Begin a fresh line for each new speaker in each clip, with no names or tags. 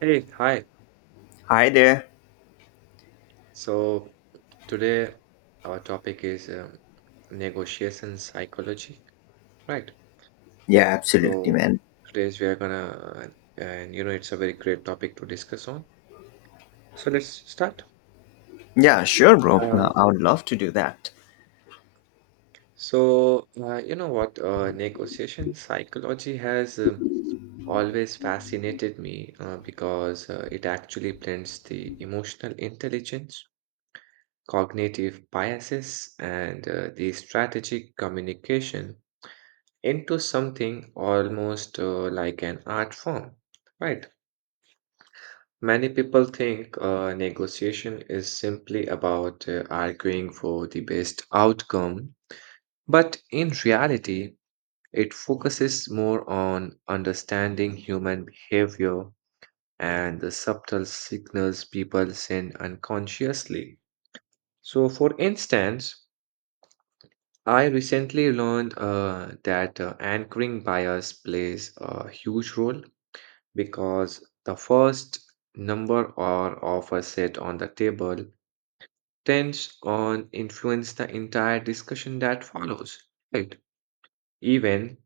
Hey, hi.
Hi there.
So today our topic is negotiation psychology, right?
Yeah, absolutely,
So
man.
today we are gonna, it's a very great topic to discuss on. So let's start.
Yeah, sure, bro.
Uh,
I would love to do that.
so you know what? Negotiation psychology has always fascinated me because it actually blends the emotional intelligence, cognitive biases, and the strategic communication into something almost like an art form, right? Many people think negotiation is simply about arguing for the best outcome, but in reality, it focuses more on understanding human behavior and the subtle signals people send unconsciously. So, for instance, I recently learned that anchoring bias plays a huge role because the first number or offer set on the table tends on influence the entire discussion that follows, right? Even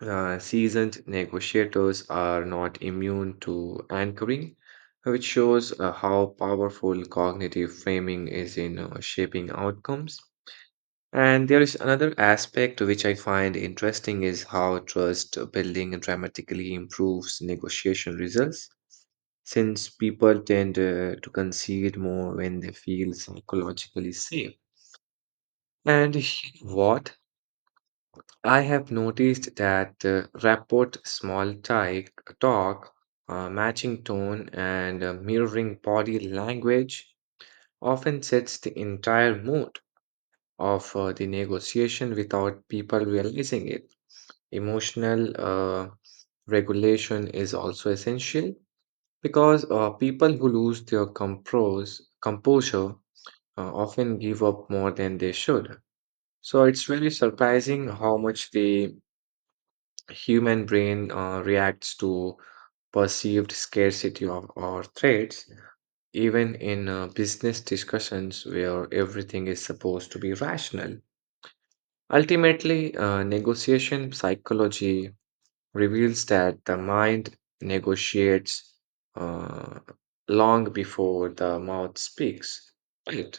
seasoned negotiators are not immune to anchoring, which shows how powerful cognitive framing is in shaping outcomes. And there is another aspect which I find interesting is how trust building dramatically improves negotiation results, since people tend to concede more when they feel psychologically safe. And what I have noticed that rapport, talk, matching tone, and mirroring body language often sets the entire mood of the negotiation without people realizing it. Emotional regulation is also essential because people who lose their composure often give up more than they should. So it's really surprising how much the human brain reacts to perceived scarcity of or threats, even in business discussions where everything is supposed to be rational. Ultimately, negotiation psychology reveals that the mind negotiates uh, long before the mouth speaks. Right.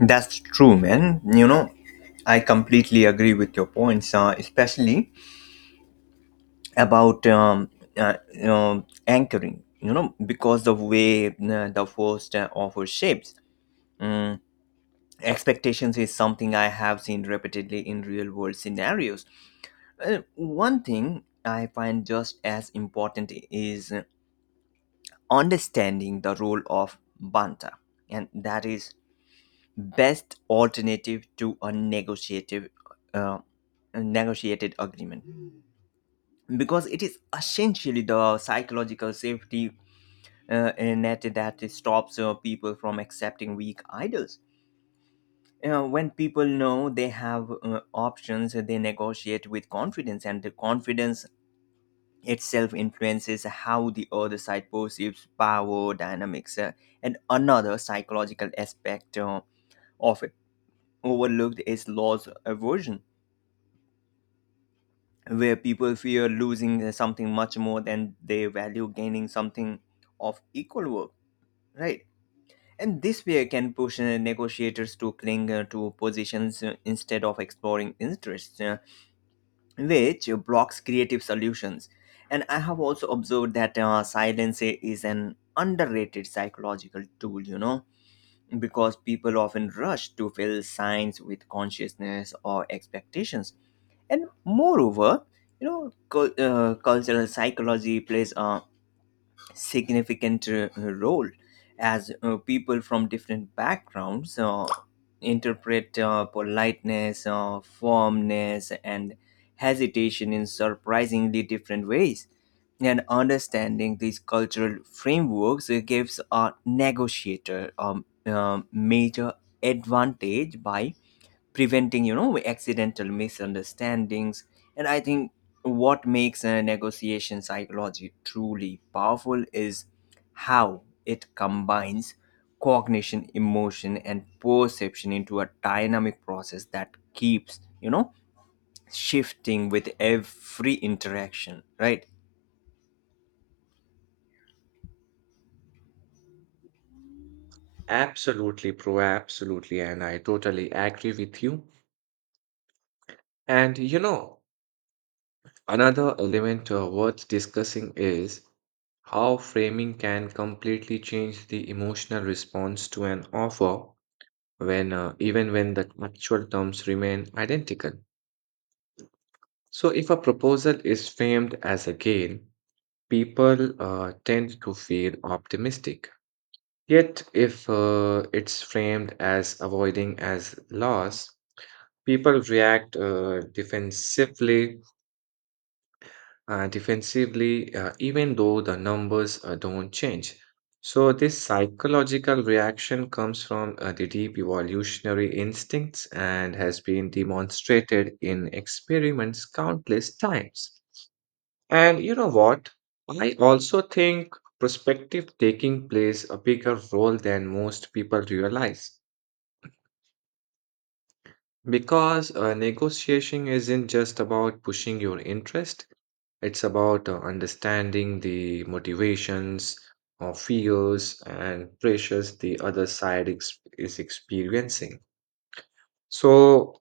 That's true, man. You know, I completely agree with your points, especially about anchoring. You know, because the way the first offer shapes expectations is something I have seen repeatedly in real world scenarios. One thing I find just as important is understanding the role of banta, and that is best alternative to a negotiative uh, a negotiated agreement because it is essentially the psychological safety net that stops people from accepting weak idols. When people know they have options, they negotiate with confidence, and the confidence itself influences how the other side perceives power dynamics, and another psychological aspect of it overlooked is loss aversion, where people fear losing something much more than they value gaining something of equal work, right? And this fear can push negotiators to cling to positions, instead of exploring interests, which blocks creative solutions. And I have also observed that silence is an underrated psychological tool, you know, because people often rush to fill signs with consciousness or expectations. And moreover, you know, cultural psychology plays a significant role, as people from different backgrounds interpret politeness, firmness, and hesitation in surprisingly different ways. And understanding these cultural frameworks gives a negotiator a major advantage by preventing, you know, accidental misunderstandings. And I think what makes a negotiation psychology truly powerful is how it combines cognition, emotion, and perception into a dynamic process that keeps, you know, shifting with every interaction, right?
Absolutely, pro, absolutely, and I totally agree with you. And you know, another element worth discussing is how framing can completely change the emotional response to an offer when even when the actual terms remain identical. So, if a proposal is framed as a gain, people tend to feel optimistic. Yet, if it's framed as avoiding as loss, people react defensively, even though the numbers don't change. So, this psychological reaction comes from the deep evolutionary instincts and has been demonstrated in experiments countless times. And you know what? I also think perspective taking plays a bigger role than most people realize, because negotiation isn't just about pushing your interest, it's about understanding the motivations or fears and pressures the other side is experiencing. So,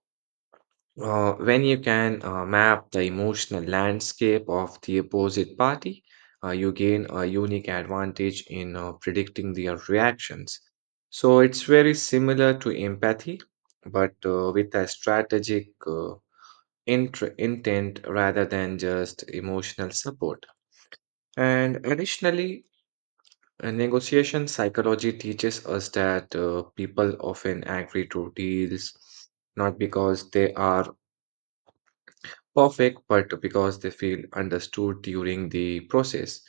Uh, when you can map the emotional landscape of the opposite party, you gain a unique advantage in predicting their reactions. So it's very similar to empathy, but with a strategic intent rather than just emotional support. And additionally, negotiation psychology teaches us that people often agree to deals not because they are perfect, but because they feel understood during the process.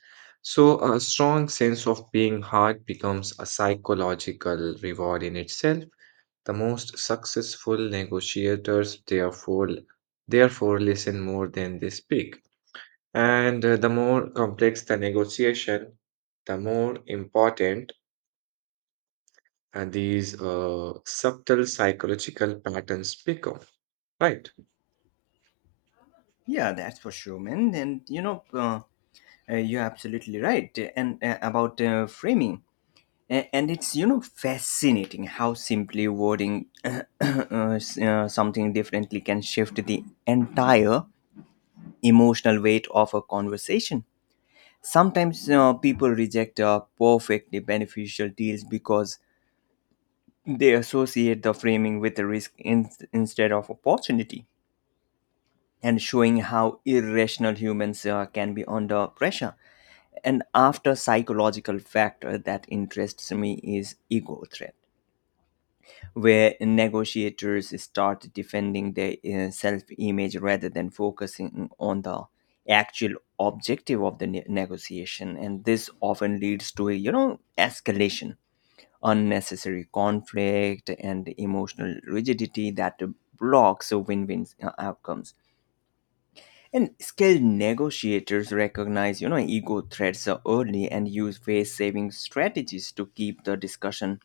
So, a strong sense of being heard becomes a psychological reward in itself. The most successful negotiators, therefore, listen more than they speak. And the more complex the negotiation, the more important these subtle psychological patterns become. Right?
Yeah, that's for sure, man. And you know, you're absolutely right, and about framing. And it's, you know, fascinating how simply wording something differently can shift the entire emotional weight of a conversation. Sometimes people reject perfectly beneficial deals because they associate the framing with a risk instead of opportunity, and showing how irrational humans can be under pressure. And after psychological factor that interests me is ego threat, where negotiators start defending their self image rather than focusing on the actual objective of the negotiation. And this often leads to, a you know, escalation, unnecessary conflict, and emotional rigidity that blocks win-win outcomes. And skilled negotiators recognize, you know, ego threats early and use face saving strategies to keep the discussion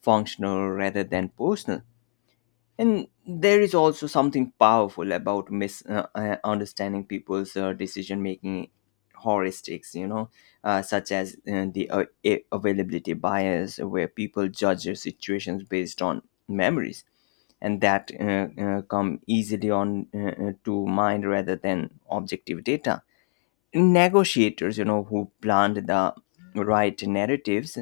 functional rather than personal. And there is also something powerful about understanding people's decision making heuristics, you know, such as availability bias, where people judge their situations based on memories and that come easily on to mind rather than objective data. Negotiators, you know, who plant the right narratives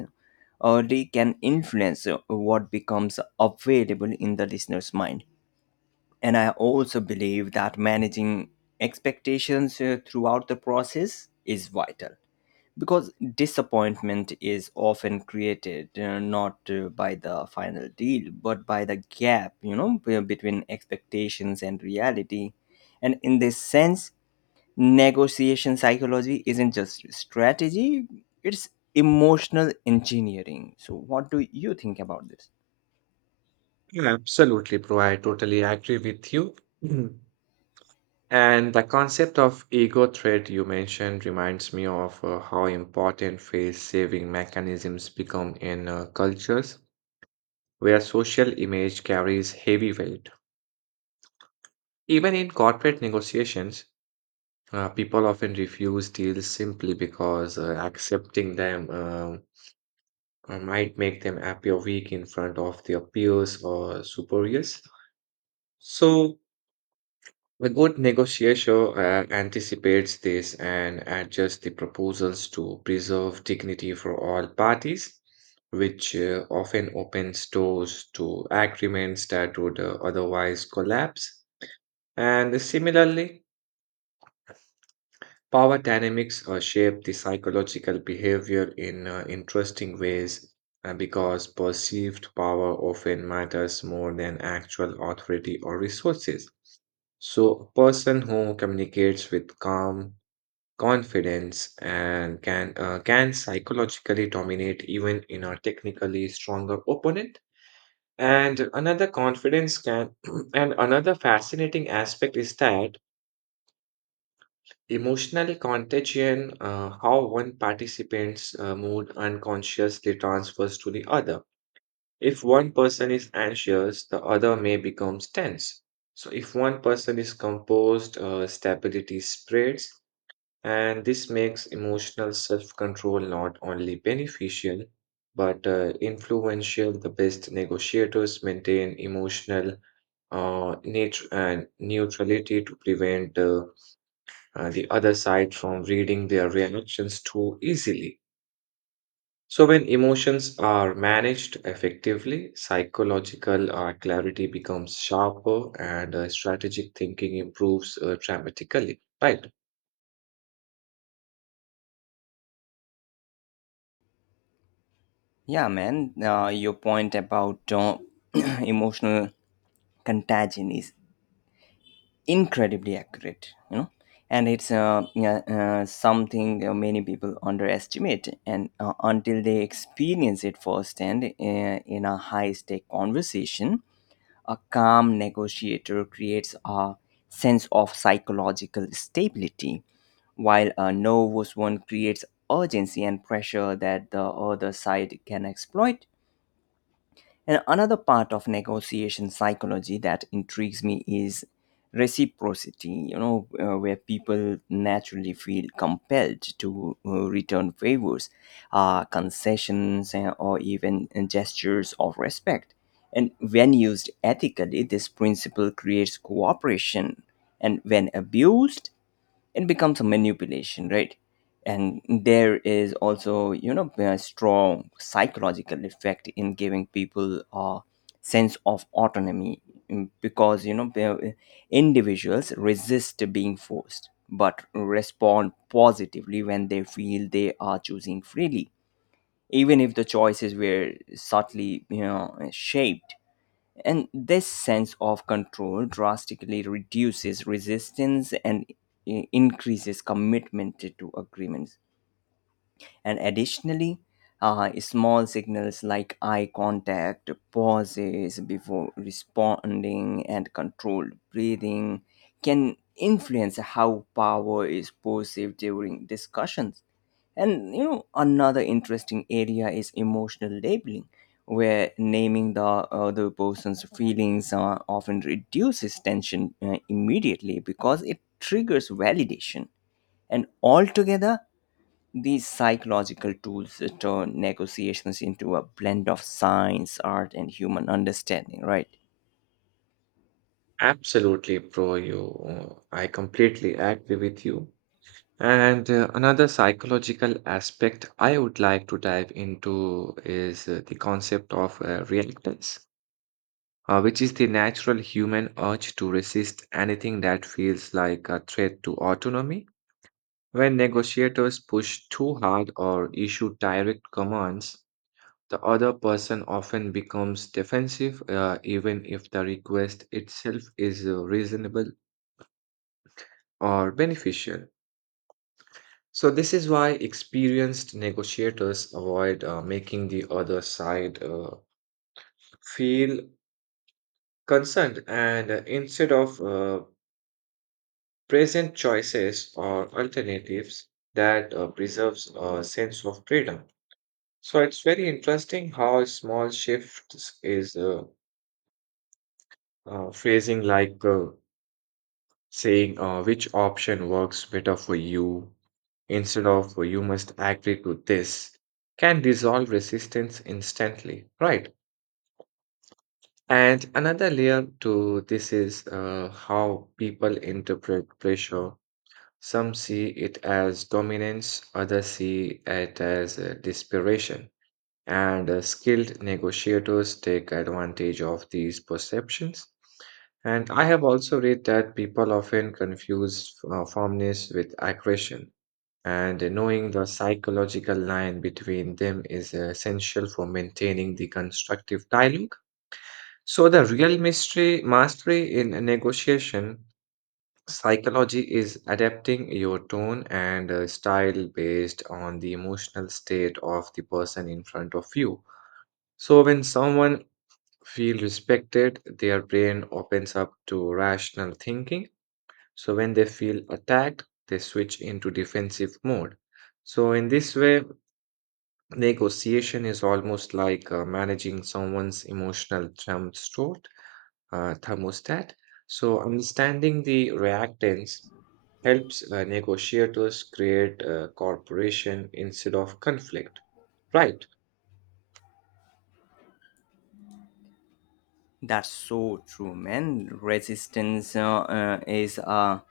early can influence what becomes available in the listener's mind. And I also believe that managing expectations throughout the process is vital, because disappointment is often created, not by the final deal, but by the gap, you know, between expectations and reality. And in this sense, negotiation psychology isn't just strategy, it's emotional engineering. So what do you think about this?
Absolutely, Bro. I totally agree with you. And the concept of ego threat you mentioned reminds me of how important face saving mechanisms become in cultures where social image carries heavy weight. Even in corporate negotiations, people often refuse deals simply because accepting them might make them appear weak in front of their peers or superiors. So, a good negotiator anticipates this and adjusts the proposals to preserve dignity for all parties, which often opens doors to agreements that would otherwise collapse. And similarly, power dynamics shape the psychological behavior in interesting ways because perceived power often matters more than actual authority or resources. So, a person who communicates with calm, confidence and can psychologically dominate even in a technically stronger opponent. And another confidence can and another fascinating aspect is that emotionally contagion, how one participant's mood unconsciously transfers to the other. If one person is anxious, the other may become tense. So if one person is composed, stability spreads. And this makes emotional self control not only beneficial, but influential. The best negotiators maintain emotional nat- and neutrality to prevent the other side from reading their reactions too easily. So, when emotions are managed effectively, psychological clarity becomes sharper and strategic thinking improves dramatically, right?
Yeah, man. Your point about emotional contagion is incredibly accurate, you know. And it's something many people underestimate and until they experience it firsthand in a high stake conversation. A calm negotiator creates a sense of psychological stability, while a nervous one creates urgency and pressure that the other side can exploit. And another part of negotiation psychology that intrigues me is reciprocity, you know, where people naturally feel compelled to return favors, concessions, or even gestures of respect. And when used ethically, this principle creates cooperation. And when abused, it becomes a manipulation, right? And there is also, you know, a strong psychological effect in giving people a sense of autonomy, mm, because, you know, individuals resist being forced but respond positively when they feel they are choosing freely, even if the choices were subtly, you know, shaped. And this sense of control drastically reduces resistance and increases commitment to agreements. And additionally, small signals like eye contact, pauses before responding, and controlled breathing can influence how power is perceived during discussions. And you know, another interesting area is emotional labeling, where naming the other person's feelings often reduces tension immediately because it triggers validation. And altogether, these psychological tools turn negotiations into a blend of science, art, and human understanding, right?
Absolutely, bro. I completely agree with you. And another psychological aspect I would like to dive into is the concept of reactance, which is the natural human urge to resist anything that feels like a threat to autonomy. When negotiators push too hard or issue direct commands, the other person often becomes defensive, even if the request itself is reasonable or beneficial. So, this is why experienced negotiators avoid making the other side feel concerned, and instead of present choices or alternatives that preserves a sense of freedom. So, it's very interesting how a small shifts is phrasing like saying which option works better for you instead of "Oh, you must agree to this," can dissolve resistance instantly, right? And another layer to this is how people interpret pressure. Some see it as dominance, others see it as desperation, and skilled negotiators take advantage of these perceptions. And I have also read that people often confuse firmness with aggression, and knowing the psychological line between them is essential for maintaining the constructive dialogue. So, the real mystery mastery in a negotiation psychology is adapting your tone and style based on the emotional state of the person in front of you. So, when someone feels respected, their brain opens up to rational thinking. So, when they feel attacked, they switch into defensive mode. So, in this way, negotiation is almost like managing someone's emotional thermostat. So, understanding the reactants helps negotiators create cooperation instead of conflict. Right.
That's so true, man. Resistance is a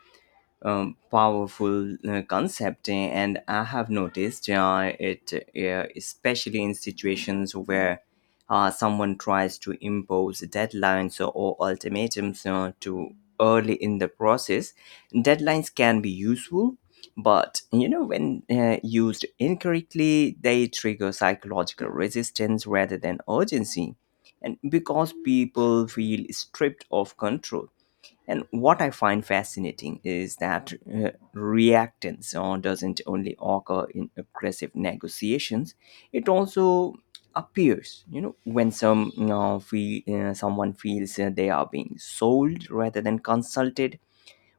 powerful concept, and I have noticed it especially in situations where someone tries to impose deadlines or ultimatums too early in the process. Deadlines can be useful, but you know, when used incorrectly, they trigger psychological resistance rather than urgency, and because people feel stripped of control. And what I find fascinating is that reactance doesn't only occur in aggressive negotiations; it also appears, you know, when someone feels they are being sold rather than consulted,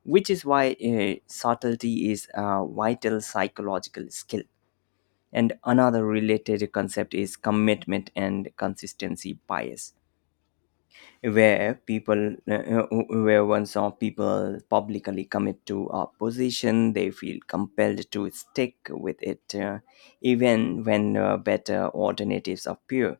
which is why subtlety is a vital psychological skill. And another related concept is commitment and consistency bias, where once some people publicly commit to a position, they feel compelled to stick with it, even when better alternatives appear.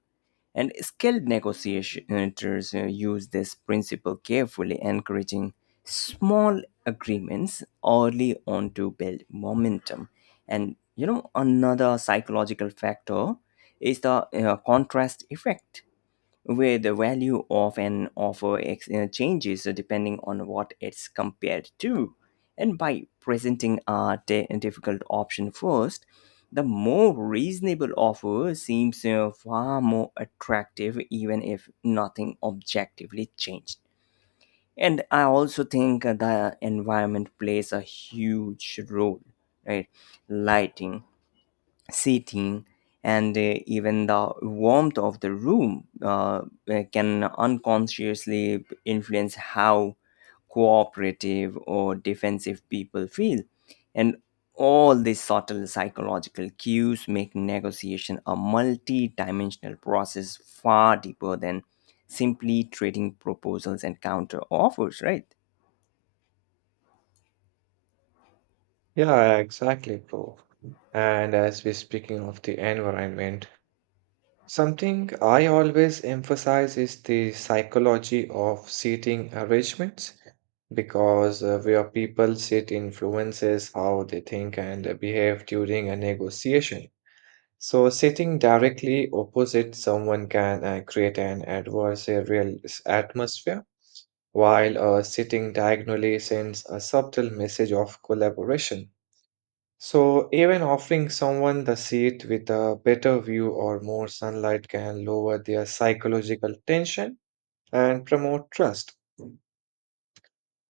And skilled negotiators use this principle carefully, encouraging small agreements early on to build momentum. And you know, another psychological factor is the contrast effect, where the value of an offer changes depending on what it's compared to. And by presenting a difficult option first, the more reasonable offer seems far more attractive, even if nothing objectively changed. And I also think the environment plays a huge role, right? Lighting, seating, and even the warmth of the room can unconsciously influence how cooperative or defensive people feel. And all these subtle psychological cues make negotiation a multi-dimensional process far deeper than simply trading proposals and counter offers, right?
Yeah, exactly, bro. And as we're speaking of the environment, something I always emphasize is the psychology of seating arrangements, because where people sit influences how they think and behave during a negotiation. So, sitting directly opposite someone can create an adversarial atmosphere, while sitting diagonally sends a subtle message of collaboration. So, even offering someone the seat with a better view or more sunlight can lower their psychological tension and promote trust.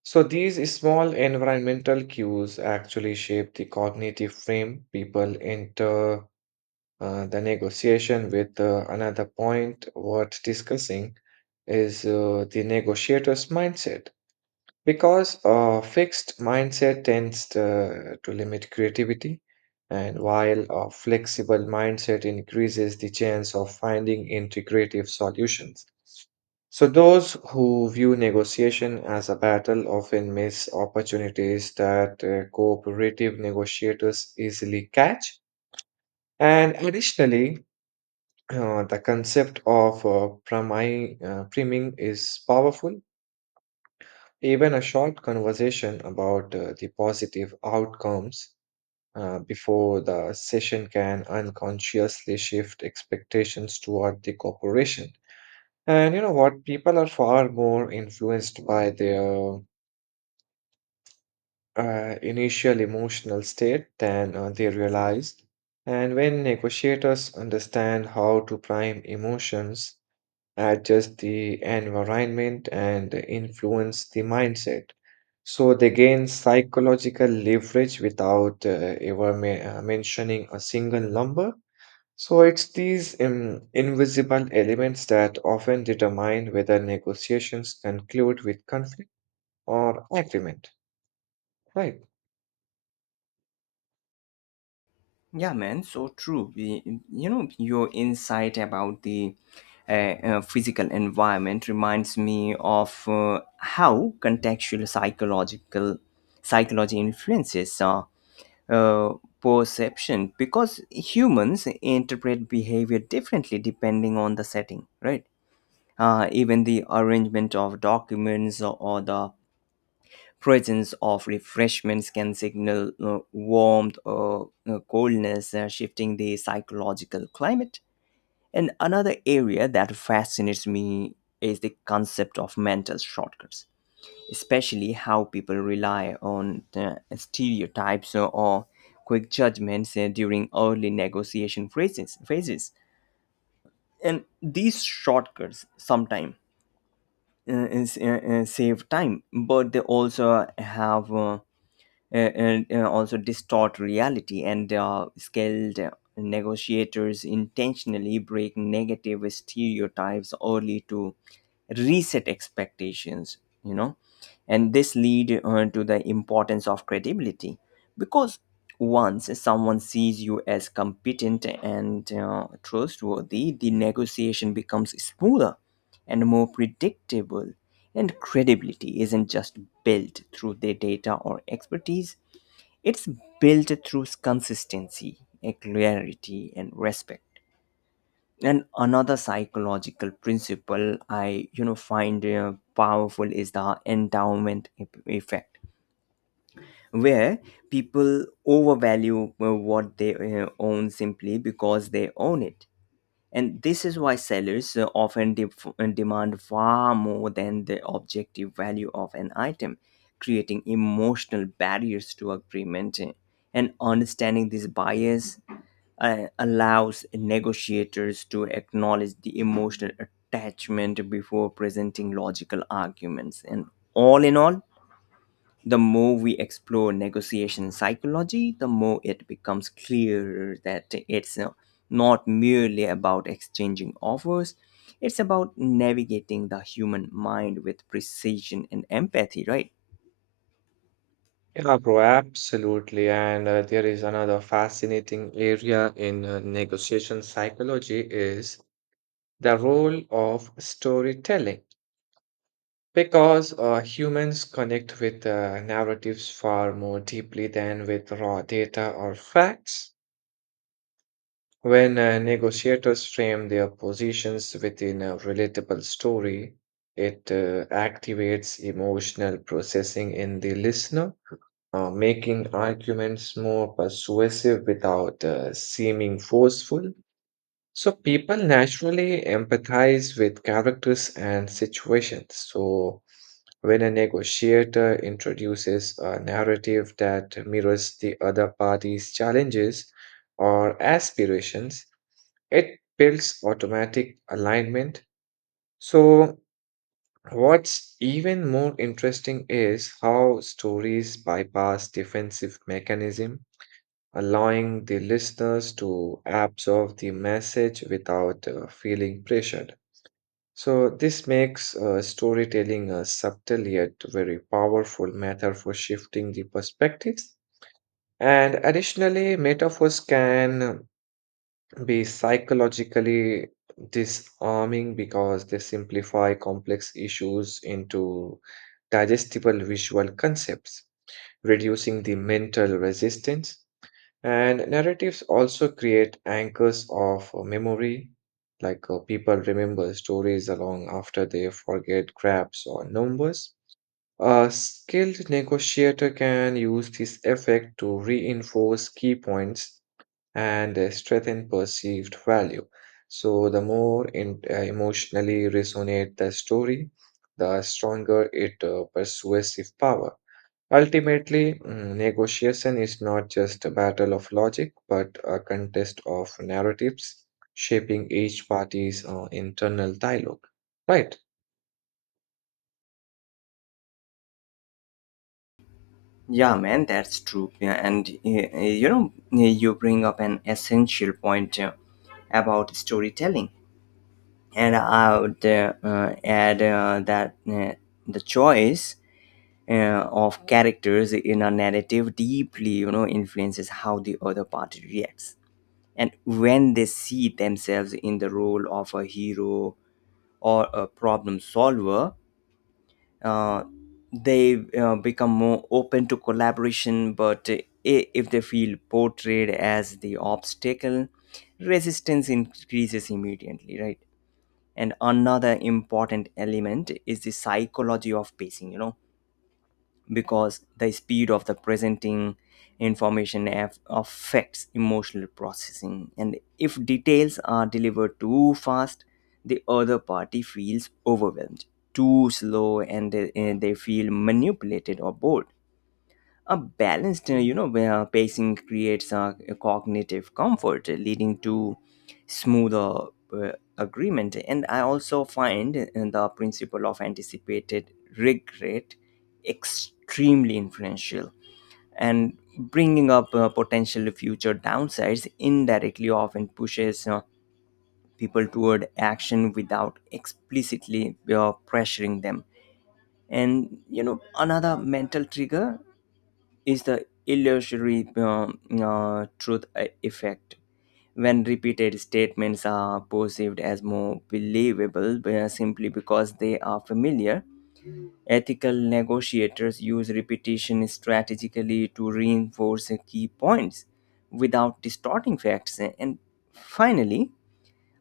So, these small environmental cues actually shape the cognitive frame people enter the negotiation with. Another point worth discussing is the negotiator's mindset. Because a fixed mindset tends to limit creativity, and while a flexible mindset increases the chance of finding integrative solutions. So, those who view negotiation as a battle often miss opportunities that cooperative negotiators easily catch. And additionally, the concept of priming is powerful. Even a short conversation about the positive outcomes before the session can unconsciously shift expectations toward the corporation. And you know what? People are far more influenced by their initial emotional state than they realize. And when negotiators understand how to prime emotions, adjust the environment and influence the mindset. So they gain psychological leverage without ever mentioning a single number. So it's these invisible elements that often determine whether negotiations conclude with conflict or agreement, right?
Yeah, man, so true. You know, your insight about the uh, physical environment reminds me of how contextual psychological psychology influences uh, perception, because humans interpret behavior differently depending on the setting, right? Even the arrangement of documents or the presence of refreshments can signal warmth or coldness, shifting the psychological climate. And another area that fascinates me is the concept of mental shortcuts, especially how people rely on stereotypes or quick judgments during early negotiation phases. And these shortcuts sometimes save time, but they also have and also distort reality. And skilled negotiators intentionally break negative stereotypes early to reset expectations, you know. And this lead to the importance of credibility, because once someone sees you as competent and trustworthy, the negotiation becomes smoother and more predictable. And credibility isn't just built through their data or expertise, it's built through consistency, clarity, and respect. And another psychological principle I, you know, find powerful is the endowment effect, where people overvalue what they own simply because they own it. And this is why sellers often demand far more than the objective value of an item, creating emotional barriers to agreement. And understanding this bias allows negotiators to acknowledge the emotional attachment before presenting logical arguments. And all in all, the more we explore negotiation psychology, the more it becomes clear that it's, not merely about exchanging offers, it's about navigating the human mind with precision and empathy, right?
Yeah, bro, absolutely. And there is another fascinating area in negotiation psychology is the role of storytelling. Because humans connect with narratives far more deeply than with raw data or facts. When negotiators frame their positions within a relatable story, it activates emotional processing in the listener, making arguments more persuasive without seeming forceful. So people naturally empathize with characters and situations. So when a negotiator introduces a narrative that mirrors the other party's challenges or aspirations, it builds automatic alignment. So what's even more interesting is how stories bypass defensive mechanism, allowing the listeners to absorb the message without feeling pressured. So, this makes storytelling a subtle yet very powerful method for shifting the perspectives. And additionally, metaphors can be psychologically disarming because they simplify complex issues into digestible visual concepts, reducing the mental resistance. And narratives also create anchors of memory, like people remember stories along after they forget grabs or numbers. A skilled negotiator can use this effect to reinforce key points and strengthen perceived value. So, the more emotionally resonate the story, the stronger its persuasive power. Ultimately, negotiation is not just a battle of logic, but a contest of narratives shaping each party's internal dialogue, right?
Yeah, man, that's true. Yeah, and you know, eh, You bring up an essential point about storytelling, and I would add that the choice of characters in a narrative deeply, you know, influences how the other party reacts. And when they see themselves in the role of a hero or a problem solver, uh, they become more open to collaboration. But if they feel portrayed as the obstacle, resistance increases immediately, right? And another important element is the psychology of pacing, you know, because the speed of the presenting information affects emotional processing. And if details are delivered too fast, the other party feels overwhelmed; too slow, and they feel manipulated or bored. A balanced, you know, where pacing creates a cognitive comfort, leading to smoother uh, agreement. And I also find the principle of anticipated regret extremely influential. And bringing up potential future downsides indirectly often pushes people toward action without explicitly pressuring them. And you know, another mental trigger is the illusory truth effect. When repeated statements are perceived as more believable, simply because they are familiar, ethical negotiators use repetition strategically to reinforce key points without distorting facts. And finally,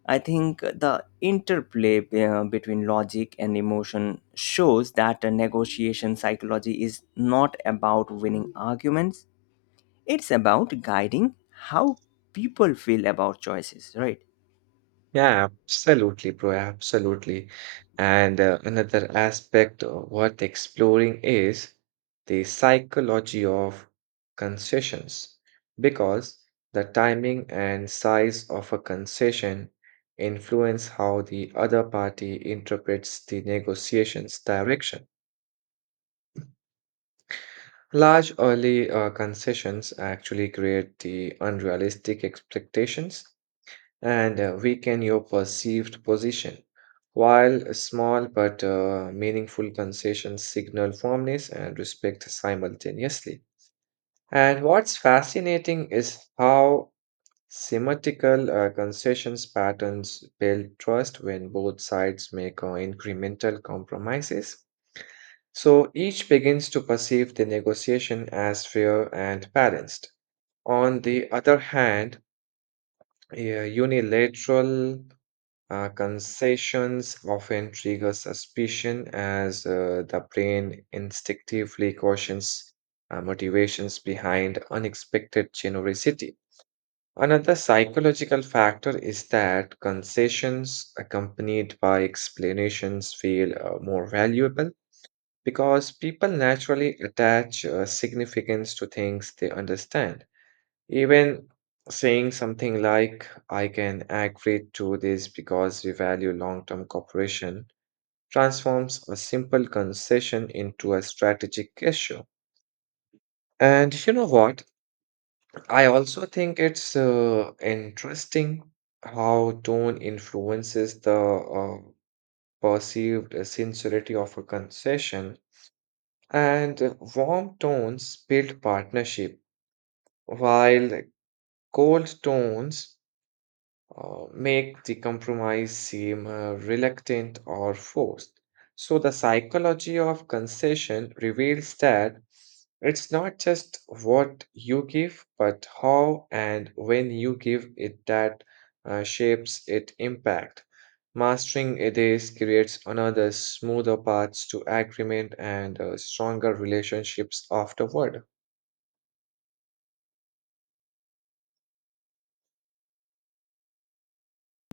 I think the interplay, between logic and emotion shows that a negotiation psychology is not about winning arguments, it's about guiding how people feel about choices, right?
Yeah, absolutely, bro. Absolutely. And another aspect of worth exploring is the psychology of concessions, because the timing and size of a concession influence how the other party interprets the negotiation's direction. Large early concessions actually create the unrealistic expectations and weaken your perceived position, while small but meaningful concessions signal firmness and respect simultaneously. And what's fascinating is how symmetrical concessions patterns build trust when both sides make incremental compromises. So each begins to perceive the negotiation as fair and balanced. On the other hand, unilateral concessions often trigger suspicion as the brain instinctively cautions motivations behind unexpected generosity. Another psychological factor is that concessions accompanied by explanations feel more valuable because people naturally attach significance to things they understand. Even saying something like, I can agree to this because we value long term cooperation, transforms a simple concession into a strategic issue. And you know what? I also think it's interesting how tone influences the perceived sincerity of a concession, and warm tones build partnership, while cold tones make the compromise seem reluctant or forced. So, the psychology of concession reveals that it's not just what you give, but how and when you give it that shapes its impact. Mastering it is creates another smoother path to agreement and stronger relationships afterward.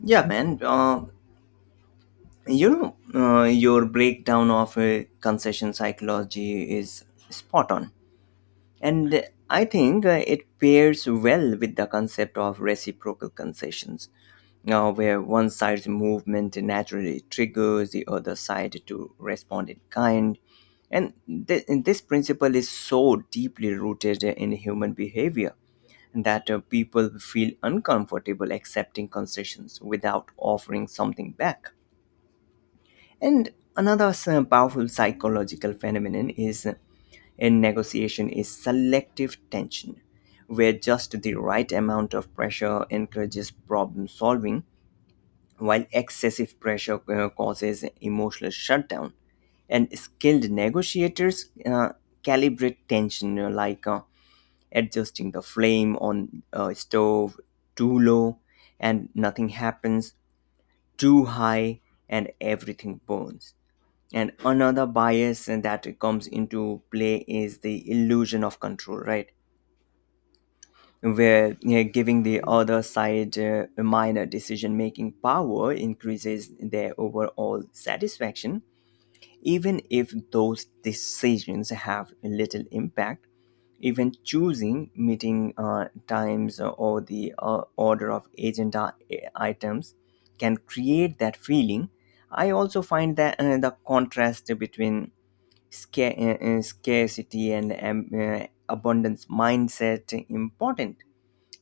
Yeah, man. You know, your breakdown of concession psychology is spot on. And I think it pairs well with the concept of reciprocal concessions, where one side's movement naturally triggers the other side to respond in kind. And, and this principle is so deeply rooted in human behavior that, people feel uncomfortable accepting concessions without offering something back. And another powerful psychological phenomenon is, in negotiation, is selective tension, where just the right amount of pressure encourages problem solving, while excessive pressure causes emotional shutdown. And skilled negotiators calibrate tension, like adjusting the flame on a stove. Too low and nothing happens, too high and everything burns. And another bias that comes into play is the illusion of control, right? Where, you know, giving the other side minor decision making power increases their overall satisfaction even if those decisions have little impact. Even choosing meeting times or the order of agenda items can create that feeling. I also find that the contrast between scarcity and abundance mindset important,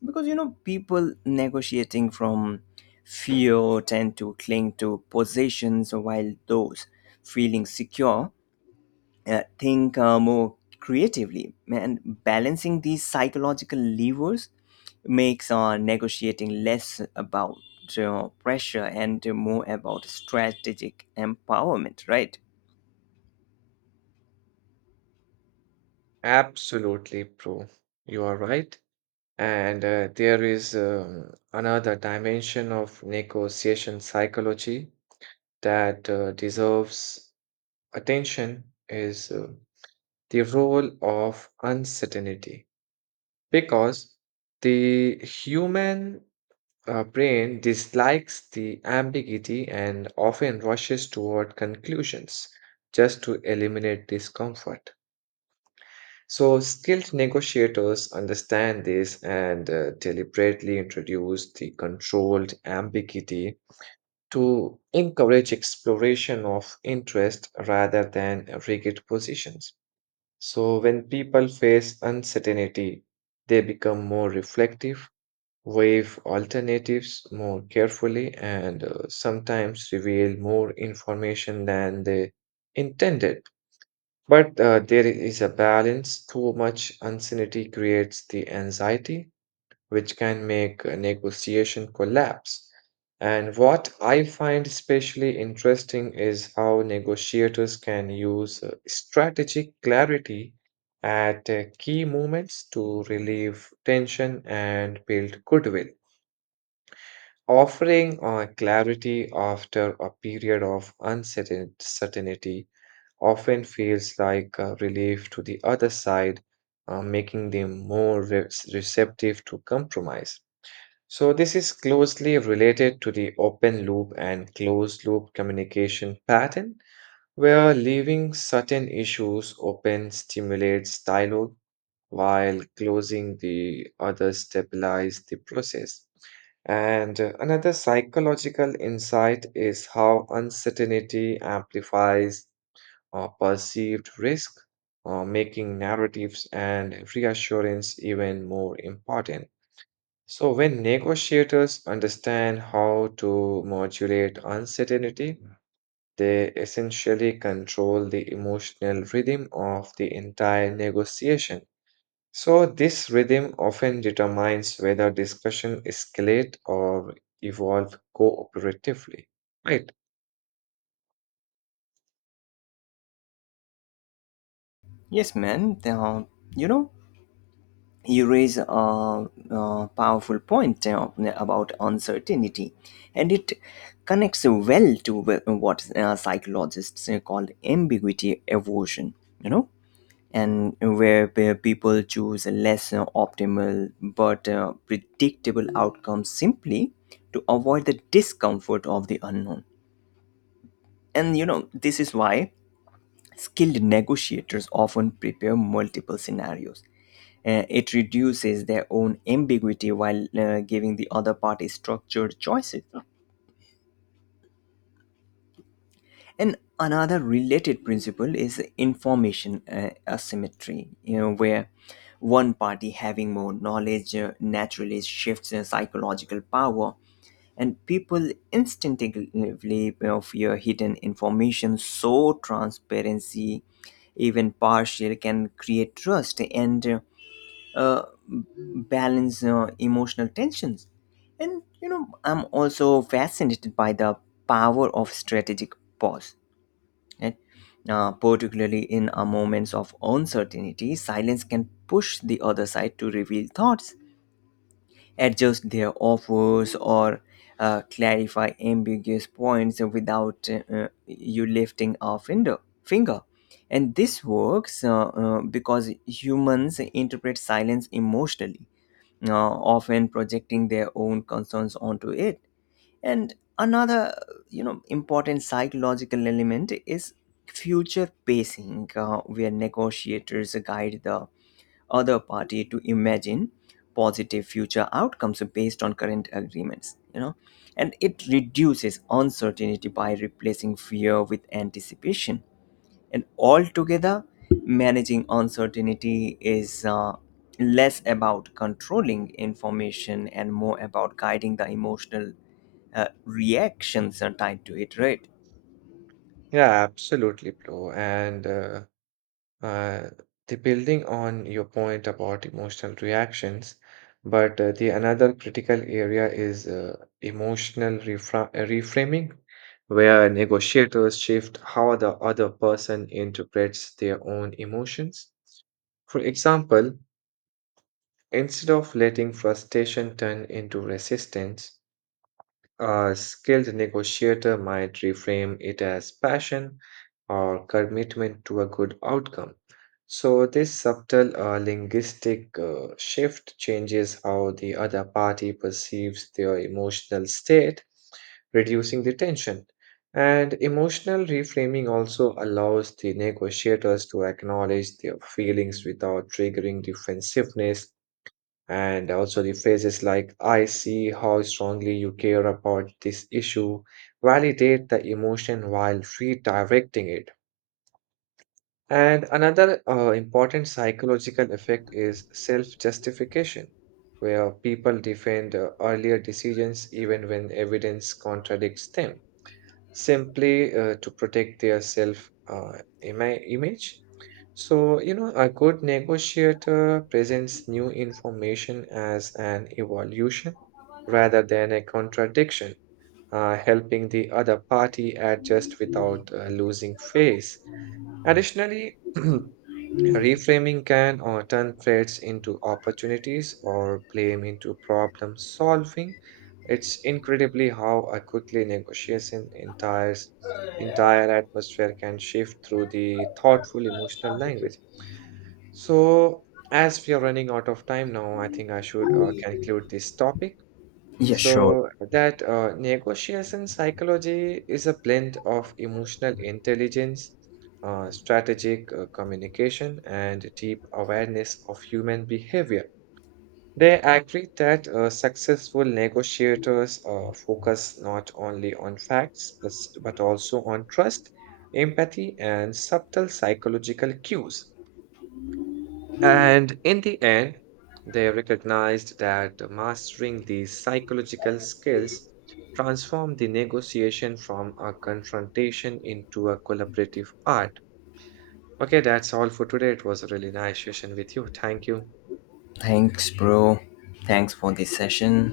because, you know, people negotiating from fear tend to cling to possessions, while those feeling secure think more creatively. And balancing these psychological levers makes negotiating less about pressure and more about strategic empowerment, right?
Absolutely, bro. You are right. And there is another dimension of negotiation psychology that deserves attention is the role of uncertainty because the human brain dislikes the ambiguity and often rushes toward conclusions just to eliminate discomfort. So, skilled negotiators understand this and deliberately introduce the controlled ambiguity to encourage exploration of interest rather than rigid positions. So, when people face uncertainty, they become more reflective, weigh alternatives more carefully, and sometimes reveal more information than they intended. But there is a balance. Too much uncertainty creates the anxiety, which can make a negotiation collapse. And what I find especially interesting is how negotiators can use strategic clarity at key moments to relieve tension and build goodwill. Offering clarity after a period of uncertain certainty often feels like a relief to the other side, making them more receptive to compromise. So, this is closely related to the open loop and closed loop communication pattern, where leaving certain issues open stimulates dialogue while closing the others stabilize the process. And another psychological insight is how uncertainty amplifies perceived risk, making narratives and reassurance even more important. So, when negotiators understand how to modulate uncertainty, they essentially control the emotional rhythm of the entire negotiation. So, this rhythm often determines whether discussion escalate or evolve cooperatively, right?
Yes, man. You know, you raise a powerful point about uncertainty, and it connects well to what psychologists call ambiguity aversion. You know, and where people choose less optimal but predictable outcomes simply to avoid the discomfort of the unknown. And you know, this is why skilled negotiators often prepare multiple scenarios. It reduces their own ambiguity while giving the other party structured choices. And another related principle is information asymmetry, you know, where one party having more knowledge naturally shifts their psychological power, and people instinctively, you know, fear hidden information, so transparency, even partial, can create trust and uh, uh, balance emotional tensions. And you know, I'm also fascinated by the power of strategic pause, right? Particularly in moments of uncertainty, silence can push the other side to reveal thoughts, adjust their offers, or clarify ambiguous points without you lifting a finger. And this works because humans interpret silence emotionally, often projecting their own concerns onto it. And another, you know, important psychological element is future pacing, where negotiators guide the other party to imagine positive future outcomes based on current agreements, you know. And it reduces uncertainty by replacing fear with anticipation. And altogether, managing uncertainty is less about controlling information and more about guiding the emotional reactions are tied to it, right?
Yeah, absolutely, bro. And Uh, the building on your point about emotional reactions, but the another critical area is emotional reframing, where negotiators shift how the other person interprets their own emotions. For example, instead of letting frustration turn into resistance, a skilled negotiator might reframe it as passion or commitment to a good outcome. So, this subtle linguistic shift changes how the other party perceives their emotional state, reducing the tension. And emotional reframing also allows the negotiators to acknowledge their feelings without triggering defensiveness and also the phrases like, I see how strongly you care about this issue, validate the emotion while redirecting it. And another important psychological effect is self justification, where people defend earlier decisions even when evidence contradicts them simply to protect their self image. So, you know, a good negotiator presents new information as an evolution rather than a contradiction, helping the other party adjust without losing face. Additionally, reframing can turn threats into opportunities or blame into problem solving. It's incredibly how a quickly negotiation entire atmosphere can shift through the thoughtful emotional language. So, as we are running out of time now, I think I should conclude this topic.
Yeah, sure.
So that negotiation psychology is a blend of emotional intelligence, strategic communication, and deep awareness of human behavior. They agree that successful negotiators focus not only on facts, but also on trust, empathy, and subtle psychological cues. And in the end, they recognized that mastering these psychological skills transformed the negotiation from a confrontation into a collaborative art. Okay, that's all for today. It was a really nice session with you. Thank you.
Thanks, bro. Thanks for this session.